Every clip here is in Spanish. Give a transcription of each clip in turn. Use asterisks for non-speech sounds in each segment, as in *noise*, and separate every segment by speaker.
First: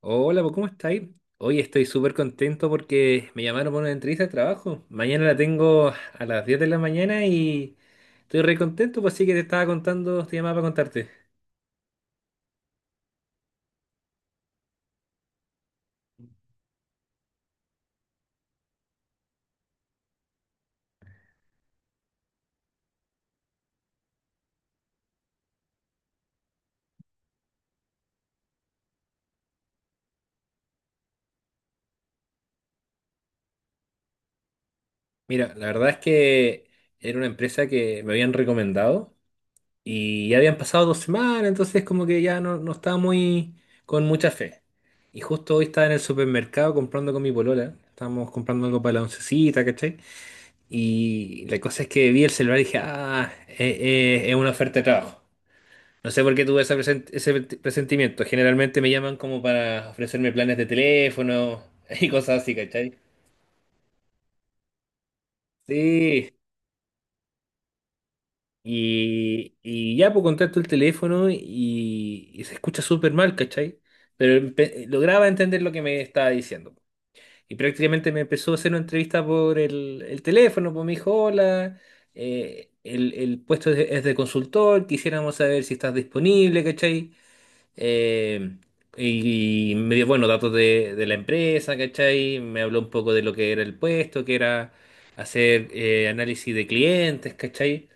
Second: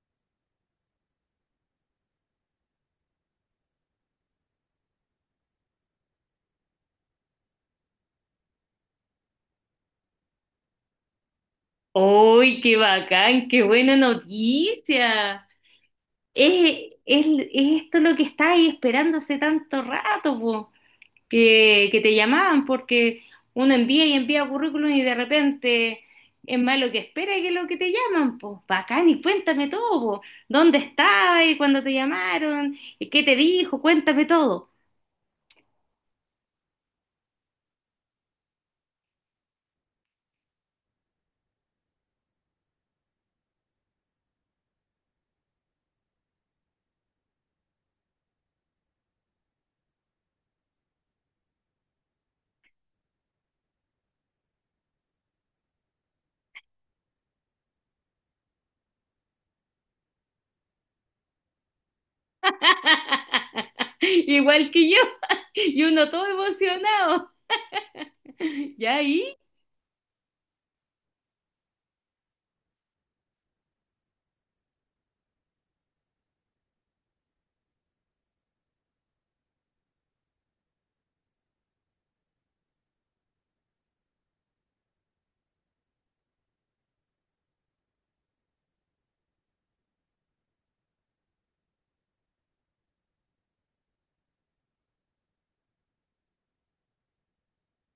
Speaker 1: Hola, pues, ¿cómo estáis? Hoy estoy súper contento porque me llamaron para una entrevista de trabajo. Mañana la tengo a las 10 de la mañana y estoy re contento, pues sí que te estaba contando, te llamaba para contarte.
Speaker 2: ¡Uy, qué bacán! ¡Qué buena noticia! Es esto lo que estáis esperando hace tanto rato, po, que te llamaban, porque uno envía y envía currículum y de repente es más lo que espera que lo que te llaman, pues. Bacán, y cuéntame todo, po. ¿Dónde estabas cuando te llamaron? ¿Qué te dijo? Cuéntame todo.
Speaker 1: Mira, la verdad es que era una empresa que me habían recomendado y ya habían pasado 2 semanas, entonces como que ya no estaba muy con mucha fe. Y justo hoy estaba en el supermercado comprando con mi polola, estábamos comprando algo para la oncecita, ¿cachai? Y la cosa es que vi el celular y dije, ah, es una oferta de trabajo. No sé por qué tuve ese presentimiento. Generalmente me llaman como para ofrecerme planes de teléfono *laughs* y cosas así, ¿cachai?
Speaker 2: *laughs* Igual que yo. *laughs* Y uno todo
Speaker 1: Sí.
Speaker 2: emocionado. *laughs* ¿Ya ahí?
Speaker 1: Y ya, pues contacto el teléfono y se escucha súper mal, ¿cachai? Pero lograba entender lo que me estaba diciendo. Y prácticamente me empezó a hacer una entrevista por el teléfono, pues me dijo, hola, el puesto es de consultor, quisiéramos saber si estás disponible, ¿cachai? Eh, y me dio, bueno, datos de la empresa, ¿cachai? Me habló un poco de lo que era el puesto, que era hacer análisis de clientes, ¿cachai?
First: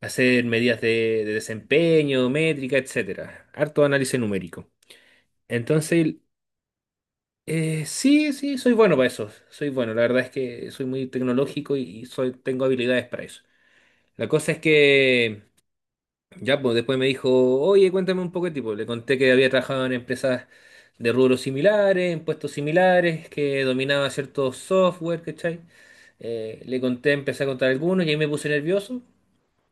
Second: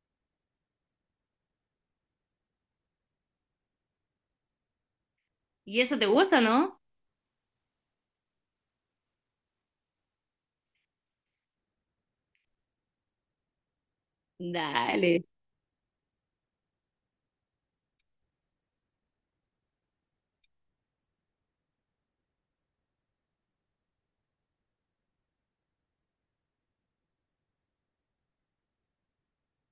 Speaker 1: Hacer medidas de desempeño, métrica, etcétera. Harto análisis numérico.
Speaker 2: ¿Y eso te
Speaker 1: Entonces.
Speaker 2: gusta, no?
Speaker 1: Sí, sí, soy bueno para eso. Soy bueno. La verdad es que soy muy tecnológico y tengo habilidades para eso. La cosa es
Speaker 2: Dale.
Speaker 1: que ya pues, después me dijo, oye, cuéntame un poco de tipo. Le conté que había trabajado en empresas de rubros similares, en puestos similares, que dominaba ciertos software, ¿cachai? Le conté, empecé a contar algunos y ahí me puse nervioso.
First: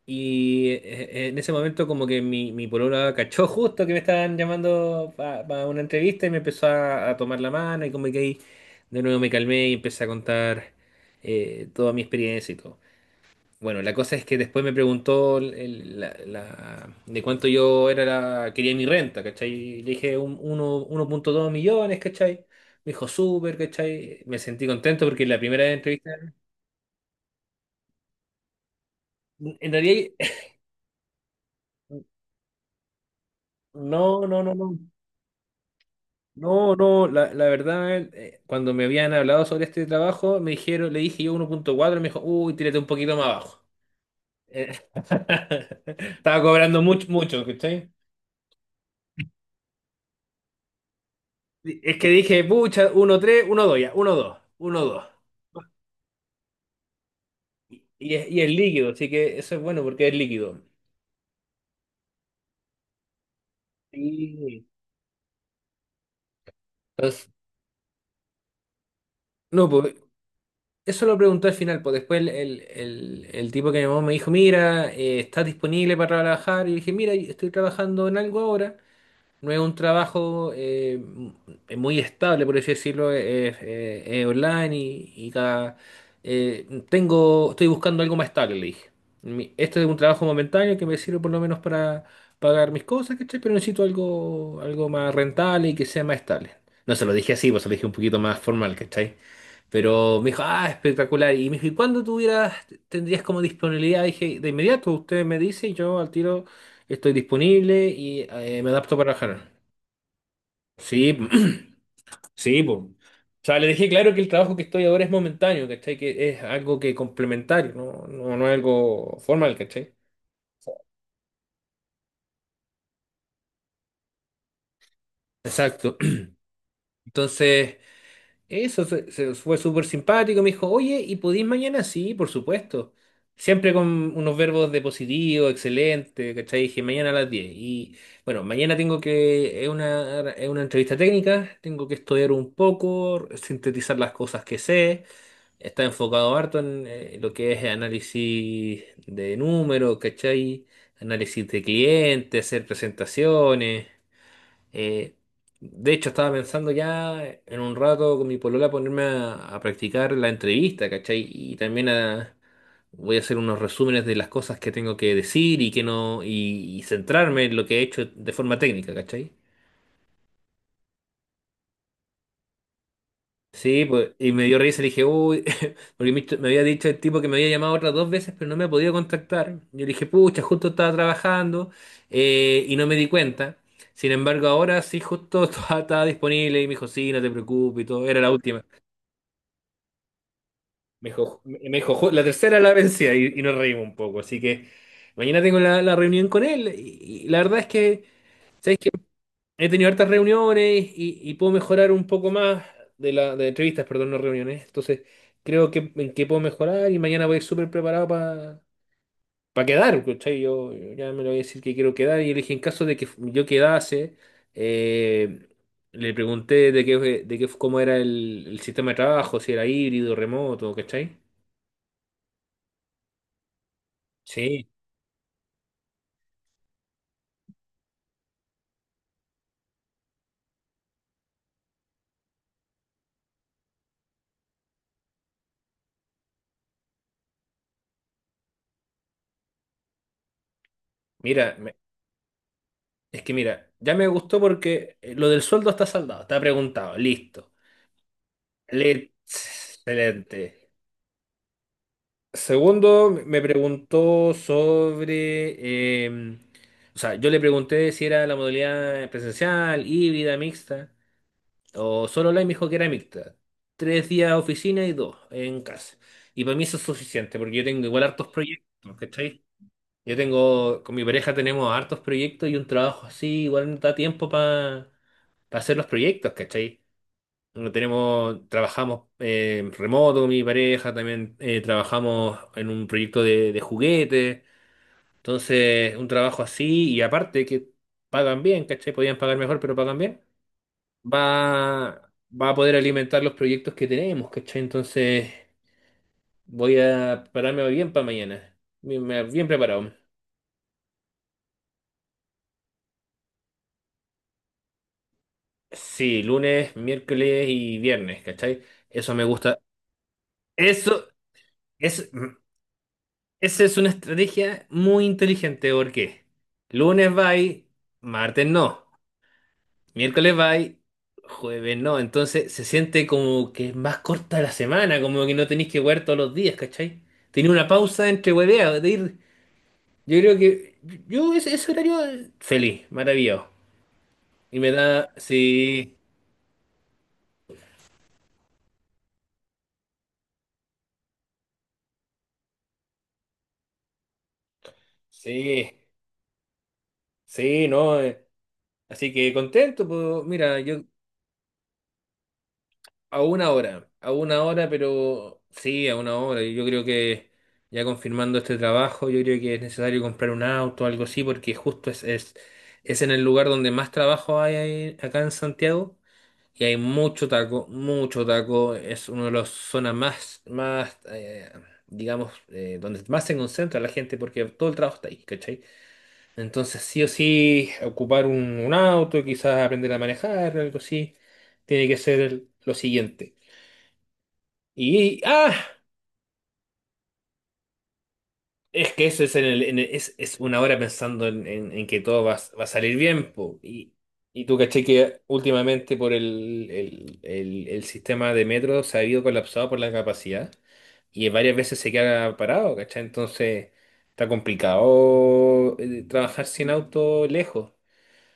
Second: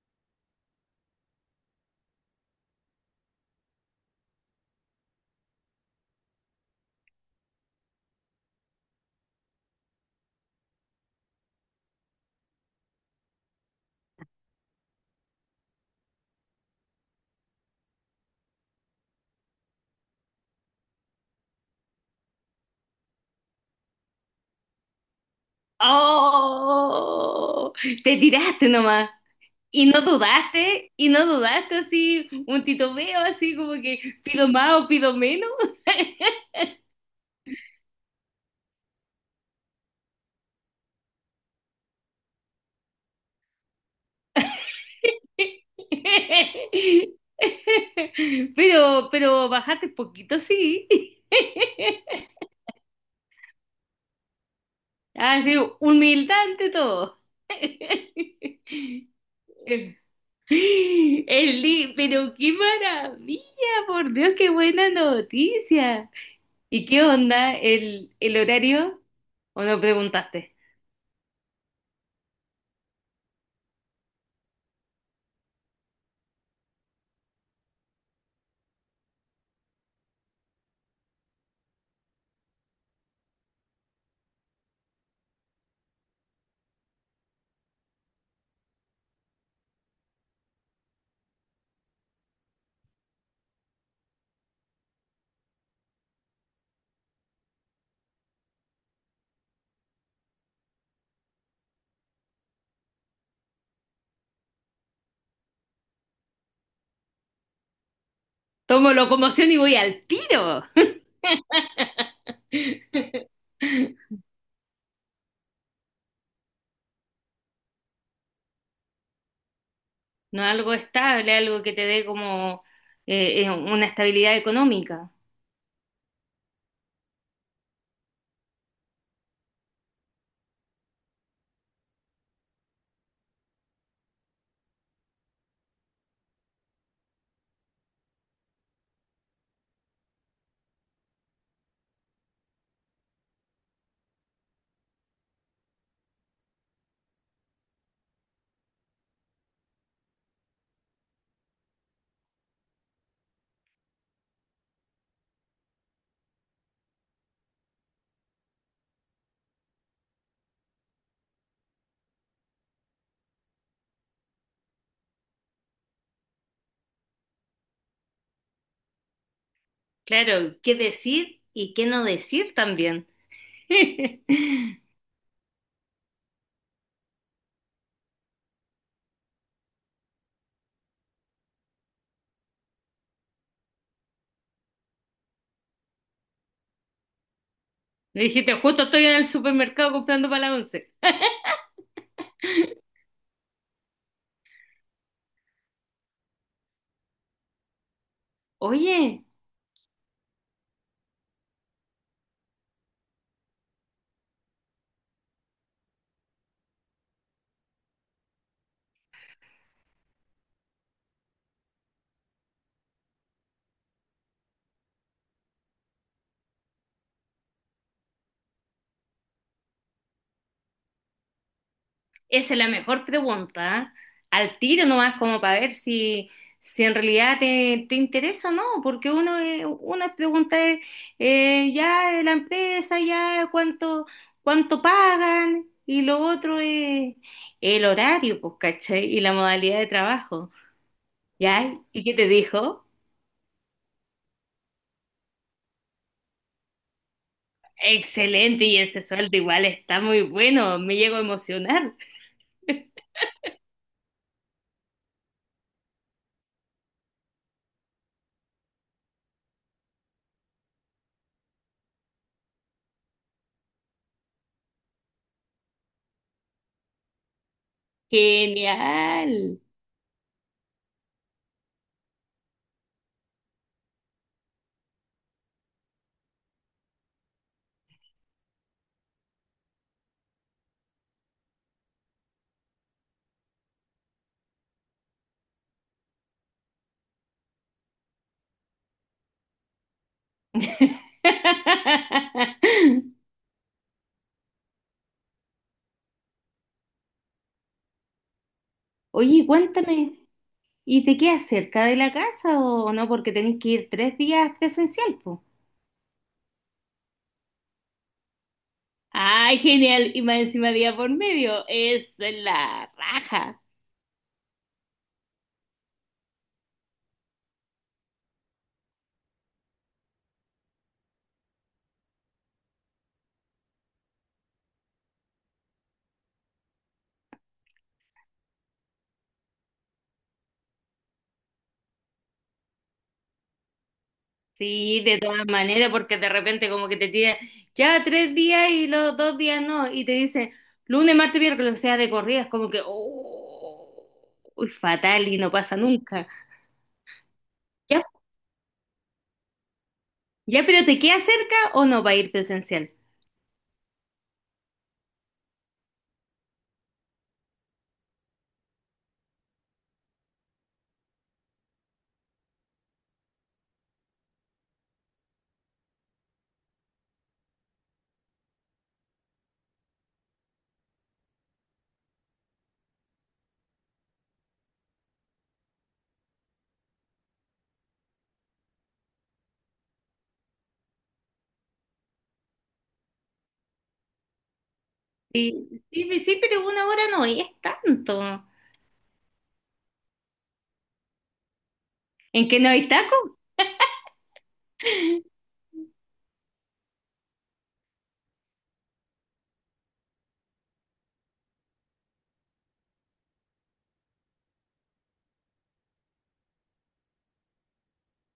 Speaker 1: Y en ese momento como que mi polola cachó justo que me estaban llamando para una entrevista y me empezó a tomar la mano y como que ahí de nuevo me calmé y empecé a contar toda mi experiencia y todo. Bueno, la cosa es que después me preguntó de cuánto yo era quería mi renta, ¿cachai? Y le dije 1,2 millones, ¿cachai? Me dijo súper, ¿cachai? Me sentí contento porque la primera entrevista.
Speaker 2: ¡Oh! Te tiraste nomás.
Speaker 1: En realidad. *laughs*
Speaker 2: Y no dudaste así, un titubeo así como que
Speaker 1: No, no,
Speaker 2: pido
Speaker 1: no, no.
Speaker 2: más o pido menos.
Speaker 1: No, no, la verdad, cuando me habían hablado sobre este trabajo, me dijeron, le dije yo 1,4, me dijo, uy, tírate un poquito más abajo. Eh, *laughs* Estaba cobrando mucho,
Speaker 2: *laughs*
Speaker 1: mucho, ¿cachai?
Speaker 2: Pero bajaste poquito, sí.
Speaker 1: Es que dije, pucha, 1,3, 1,2, ya, 1,2, 1,2.
Speaker 2: Así, humildad ante todo.
Speaker 1: Y es
Speaker 2: *laughs*
Speaker 1: líquido, así que eso es bueno porque es líquido.
Speaker 2: Eli, pero qué maravilla, por Dios, qué
Speaker 1: Sí.
Speaker 2: buena noticia. ¿Y qué
Speaker 1: Entonces,
Speaker 2: onda el horario? ¿O
Speaker 1: no,
Speaker 2: no
Speaker 1: pues
Speaker 2: preguntaste?
Speaker 1: eso lo preguntó al final, pues después el tipo que me llamó me dijo, mira, ¿estás disponible para trabajar? Y dije, mira, estoy trabajando en algo ahora. No es un trabajo muy estable, por así decirlo, es online y cada. Estoy buscando algo más estable, le dije. Este es un trabajo momentáneo que me sirve por lo menos para pagar mis cosas, ¿cachai? Pero necesito algo más rentable y que sea más estable. No se lo dije así, pues se lo dije un poquito más formal, ¿cachai? Pero me dijo, ah, espectacular. Y me dijo, ¿y cuándo tendrías como disponibilidad? Dije, de inmediato, usted me dice y yo al tiro. Estoy disponible y me
Speaker 2: Tomo
Speaker 1: adapto para trabajar.
Speaker 2: locomoción y voy al tiro.
Speaker 1: Sí, *clears throat* sí, pues.
Speaker 2: *laughs*
Speaker 1: O sea, le dejé claro que el trabajo que estoy ahora es momentáneo, ¿cachai? Que es algo que complementario, no, no, no es algo formal, ¿cachai?
Speaker 2: No algo estable, algo que te dé como una estabilidad económica.
Speaker 1: Exacto. *clears throat* Entonces. Eso fue súper simpático. Me dijo, oye, ¿y podís mañana? Sí, por supuesto. Siempre con unos verbos de positivo, excelente, ¿cachai? Dije, mañana a las 10. Y bueno, mañana tengo que, es una entrevista técnica, tengo que estudiar un poco, sintetizar las cosas que sé. Está enfocado harto en lo que es análisis de números, ¿cachai? Análisis de clientes, hacer presentaciones. Eh, de hecho, estaba pensando ya en un rato con mi polola ponerme a practicar la entrevista, ¿cachai? Y también voy a hacer unos resúmenes de las cosas que tengo que decir y que no, y centrarme en lo que he hecho de forma técnica, ¿cachai?
Speaker 2: Claro, qué decir y qué no decir también.
Speaker 1: Sí, pues,
Speaker 2: *laughs*
Speaker 1: y me dio risa y dije, uy, *laughs* porque me había dicho el tipo que me había llamado otras 2 veces, pero no me ha podido contactar. Yo le dije, pucha, justo estaba trabajando y no me di cuenta. Sin embargo, ahora sí, justo *laughs* estaba disponible y me dijo, sí, no te preocupes y todo, era
Speaker 2: Me
Speaker 1: la
Speaker 2: dijiste,
Speaker 1: última.
Speaker 2: justo estoy en el supermercado comprando para la once.
Speaker 1: Me dijo, la tercera la vencida" y nos reímos un poco. Así que mañana tengo la reunión con él y la verdad es que, ¿sabes qué?
Speaker 2: Oye,
Speaker 1: He tenido hartas reuniones y puedo mejorar un poco más de de entrevistas, perdón, no reuniones. Entonces, creo que en qué puedo mejorar y mañana voy a ir súper preparado para quedar, ¿cachai? Yo ya me lo voy a decir que quiero quedar y le dije, en caso de que yo quedase, eh, le pregunté de qué, cómo era el sistema de trabajo, si era híbrido, remoto, ¿cachai?
Speaker 2: esa es la mejor pregunta, ¿eh? Al
Speaker 1: Sí.
Speaker 2: tiro nomás como para ver si, si en realidad te, te interesa o no, porque uno, una pregunta es, ya la empresa, ya cuánto, cuánto pagan, y lo otro es el horario, pues, ¿cachai? Y la modalidad de trabajo,
Speaker 1: Mira,
Speaker 2: ¿ya? ¿Y qué te dijo?
Speaker 1: es que mira, ya me gustó porque lo del sueldo está saldado, está preguntado, listo.
Speaker 2: Excelente, y ese sueldo igual está muy
Speaker 1: Excelente.
Speaker 2: bueno, me llego a emocionar.
Speaker 1: Segundo, me preguntó sobre, o sea, yo le pregunté si era la modalidad presencial, híbrida, mixta, o solo online, me dijo que era mixta. 3 días oficina y 2 en casa. Y para mí eso es suficiente, porque yo tengo igual hartos proyectos, ¿cachai?
Speaker 2: Genial.
Speaker 1: Con mi pareja tenemos hartos proyectos y un trabajo así, igual no da tiempo para hacer los proyectos, ¿cachai? No. Trabajamos remoto, mi pareja, también trabajamos en un proyecto de juguete. Entonces, un trabajo así, y aparte que pagan bien, ¿cachai? Podían pagar mejor, pero pagan bien. Va, va a poder
Speaker 2: *laughs*
Speaker 1: alimentar los proyectos que tenemos, ¿cachai? Entonces, voy a pararme bien para mañana. Bien,
Speaker 2: Oye,
Speaker 1: bien preparado.
Speaker 2: cuéntame. ¿Y te quedas cerca de la casa o no? Porque tenés que ir tres días presencial, pues.
Speaker 1: Sí, lunes, miércoles y viernes, ¿cachai? Eso me
Speaker 2: Ay,
Speaker 1: gusta.
Speaker 2: genial. Y más encima día
Speaker 1: Eso,
Speaker 2: por medio.
Speaker 1: es
Speaker 2: Es la raja.
Speaker 1: Esa es una estrategia muy inteligente porque lunes vai, martes no, miércoles vai, jueves no. Entonces se siente como que es más corta la semana, como que no tenéis que jugar todos los días, ¿cachai? Tiene una pausa entre hueveas. Yo creo que yo ese horario feliz, maravilloso.
Speaker 2: Sí, de todas maneras,
Speaker 1: Sí,
Speaker 2: porque de repente como que te tiran ya tres días y los dos días no, y te dicen lunes, martes, miércoles, o sea, de corridas, como que, oh, uy, fatal y no
Speaker 1: sí,
Speaker 2: pasa nunca.
Speaker 1: sí, no.
Speaker 2: Ya,
Speaker 1: Así que contento, pues mira,
Speaker 2: ya,
Speaker 1: yo.
Speaker 2: pero ¿te queda cerca o no va a ir presencial?
Speaker 1: A una hora, pero sí, a una hora. Yo creo que ya confirmando este trabajo, yo creo que es necesario comprar un auto o algo así, porque justo es en el lugar donde más trabajo hay acá en Santiago y hay mucho taco, mucho taco. Es una de las zonas más digamos, donde más se concentra la gente, porque todo el trabajo está ahí, ¿cachai? Entonces, sí o sí, ocupar un auto, quizás aprender a manejar, algo así, tiene que ser lo siguiente. Y, ah,
Speaker 2: Sí, sí, sí, pero una hora no es tanto.
Speaker 1: es que eso es, en el- es una hora pensando en que todo
Speaker 2: ¿En qué
Speaker 1: va a
Speaker 2: no hay
Speaker 1: salir bien,
Speaker 2: tacos?
Speaker 1: po. Y tú caché que últimamente por el sistema de metro se ha ido colapsado por la capacidad y varias veces se queda parado, ¿cachai? Entonces está complicado trabajar sin auto lejos.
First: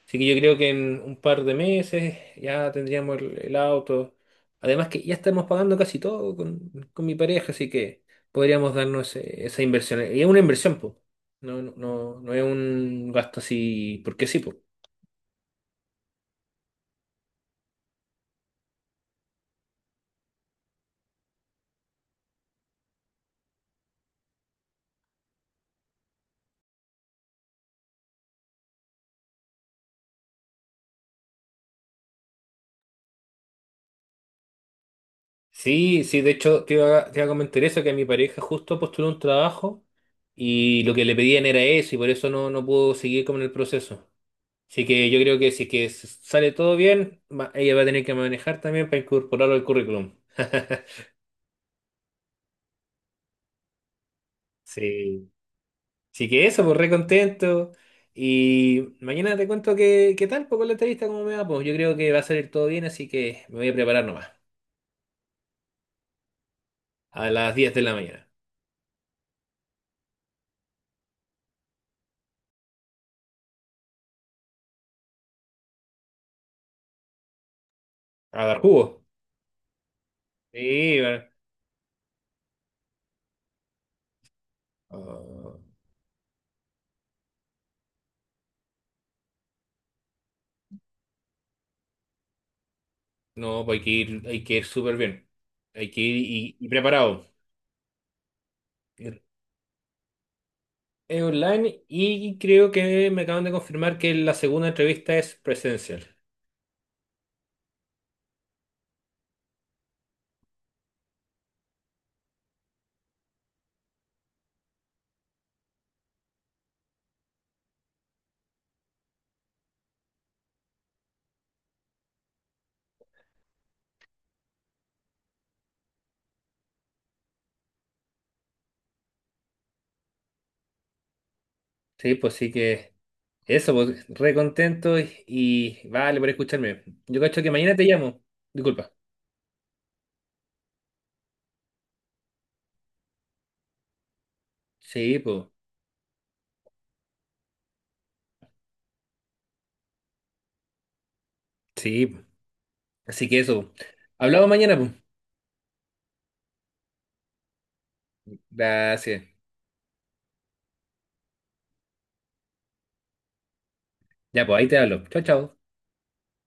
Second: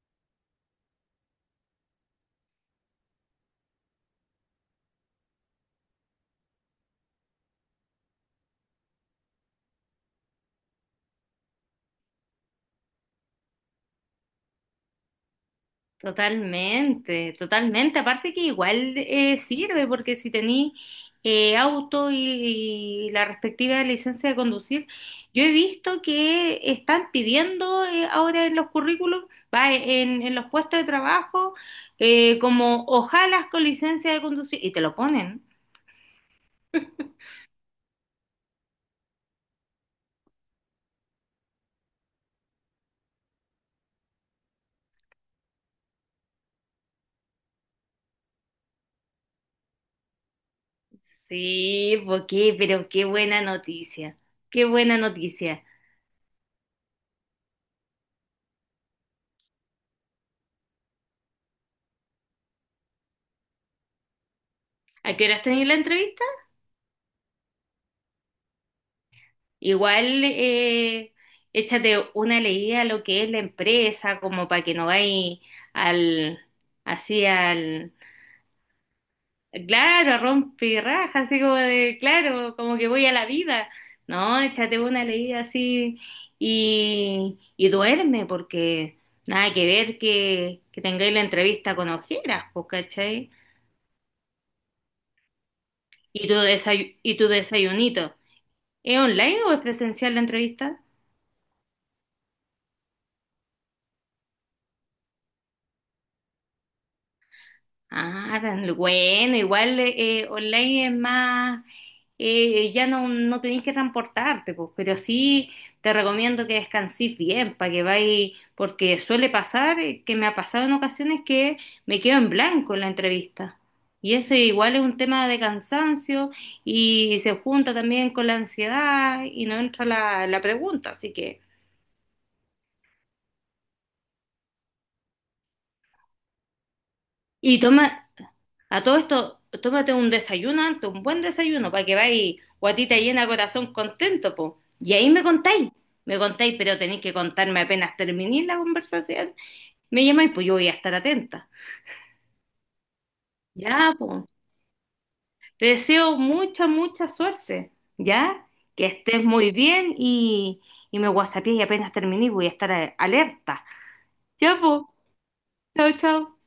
Speaker 1: Así que yo creo que en un par de meses ya tendríamos el auto. Además que ya estamos pagando casi todo con mi pareja, así que podríamos darnos esa inversión. Y es una inversión, pues. No, no, no, no es un gasto así, porque sí, pues.
Speaker 2: Totalmente, totalmente. Aparte que igual sirve, porque si tení auto y la respectiva licencia de conducir, yo he visto que están pidiendo ahora en los currículums, va, en los puestos de trabajo, como ojalas con licencia de conducir, y te lo ponen.
Speaker 1: Sí, sí, de hecho te iba a comentar eso, que mi pareja justo postuló un trabajo y lo que le pedían era eso y por eso no pudo seguir con el proceso. Así que yo creo que si es que sale todo bien, ella va a tener que manejar también para incorporarlo al currículum. *laughs*
Speaker 2: Sí, porque, pero qué buena noticia, qué buena
Speaker 1: Sí,
Speaker 2: noticia.
Speaker 1: sí que eso, pues re contento. Y mañana te cuento qué tal, pues con la entrevista, cómo me va. Pues yo creo que va a salir todo bien, así que me voy a preparar nomás.
Speaker 2: ¿A qué horas tenéis la entrevista?
Speaker 1: A las diez de la mañana.
Speaker 2: Igual échate una leída a lo que es la empresa, como para que no vayas al, así al,
Speaker 1: A dar jugo.
Speaker 2: claro, a
Speaker 1: Sí,
Speaker 2: rompirraja,
Speaker 1: va.
Speaker 2: así como de, claro, como que voy a la vida. No, échate una leída
Speaker 1: Ah,
Speaker 2: así y duerme, porque nada que ver que tengáis la entrevista con ojeras, pues, ¿cachai?
Speaker 1: no, pues hay que ir súper bien. Hay que ir
Speaker 2: Y tu
Speaker 1: y
Speaker 2: y
Speaker 1: preparado.
Speaker 2: tu desayunito. ¿Es
Speaker 1: Ir-
Speaker 2: online o es presencial la entrevista?
Speaker 1: Es online y creo que me acaban de confirmar que la segunda entrevista es presencial.
Speaker 2: Ah, tan bueno, igual online es más, ya no, no tenés que transportarte, pues, pero sí te recomiendo que descansís bien para que vayas, porque suele pasar, que me ha pasado en ocasiones que me quedo en blanco en la entrevista. Y eso igual es un tema de cansancio y se junta también con la ansiedad y no entra la, la pregunta, así que...
Speaker 1: Sí, pues sí que. Eso, pues, re contento y vale por escucharme. Yo cacho que
Speaker 2: Y
Speaker 1: mañana te
Speaker 2: toma,
Speaker 1: llamo.
Speaker 2: a
Speaker 1: Disculpa.
Speaker 2: todo esto, tómate un desayuno antes, un buen desayuno, para que vayas guatita llena, corazón contento, po. Y ahí
Speaker 1: Sí, pues.
Speaker 2: me contáis, pero tenéis que contarme apenas terminéis la conversación. Me llamáis, pues yo voy a estar atenta.
Speaker 1: Sí, po. Así que eso, po.
Speaker 2: Ya, pues.
Speaker 1: Hablamos mañana, pues.
Speaker 2: Te deseo mucha, mucha suerte, ¿ya? Que
Speaker 1: Gracias.
Speaker 2: estés muy bien y me whatsappeé y apenas terminé voy a estar alerta.
Speaker 1: Ya,
Speaker 2: Ya,
Speaker 1: pues ahí te
Speaker 2: pues.
Speaker 1: hablo. Chao, chao.
Speaker 2: Chao, chao.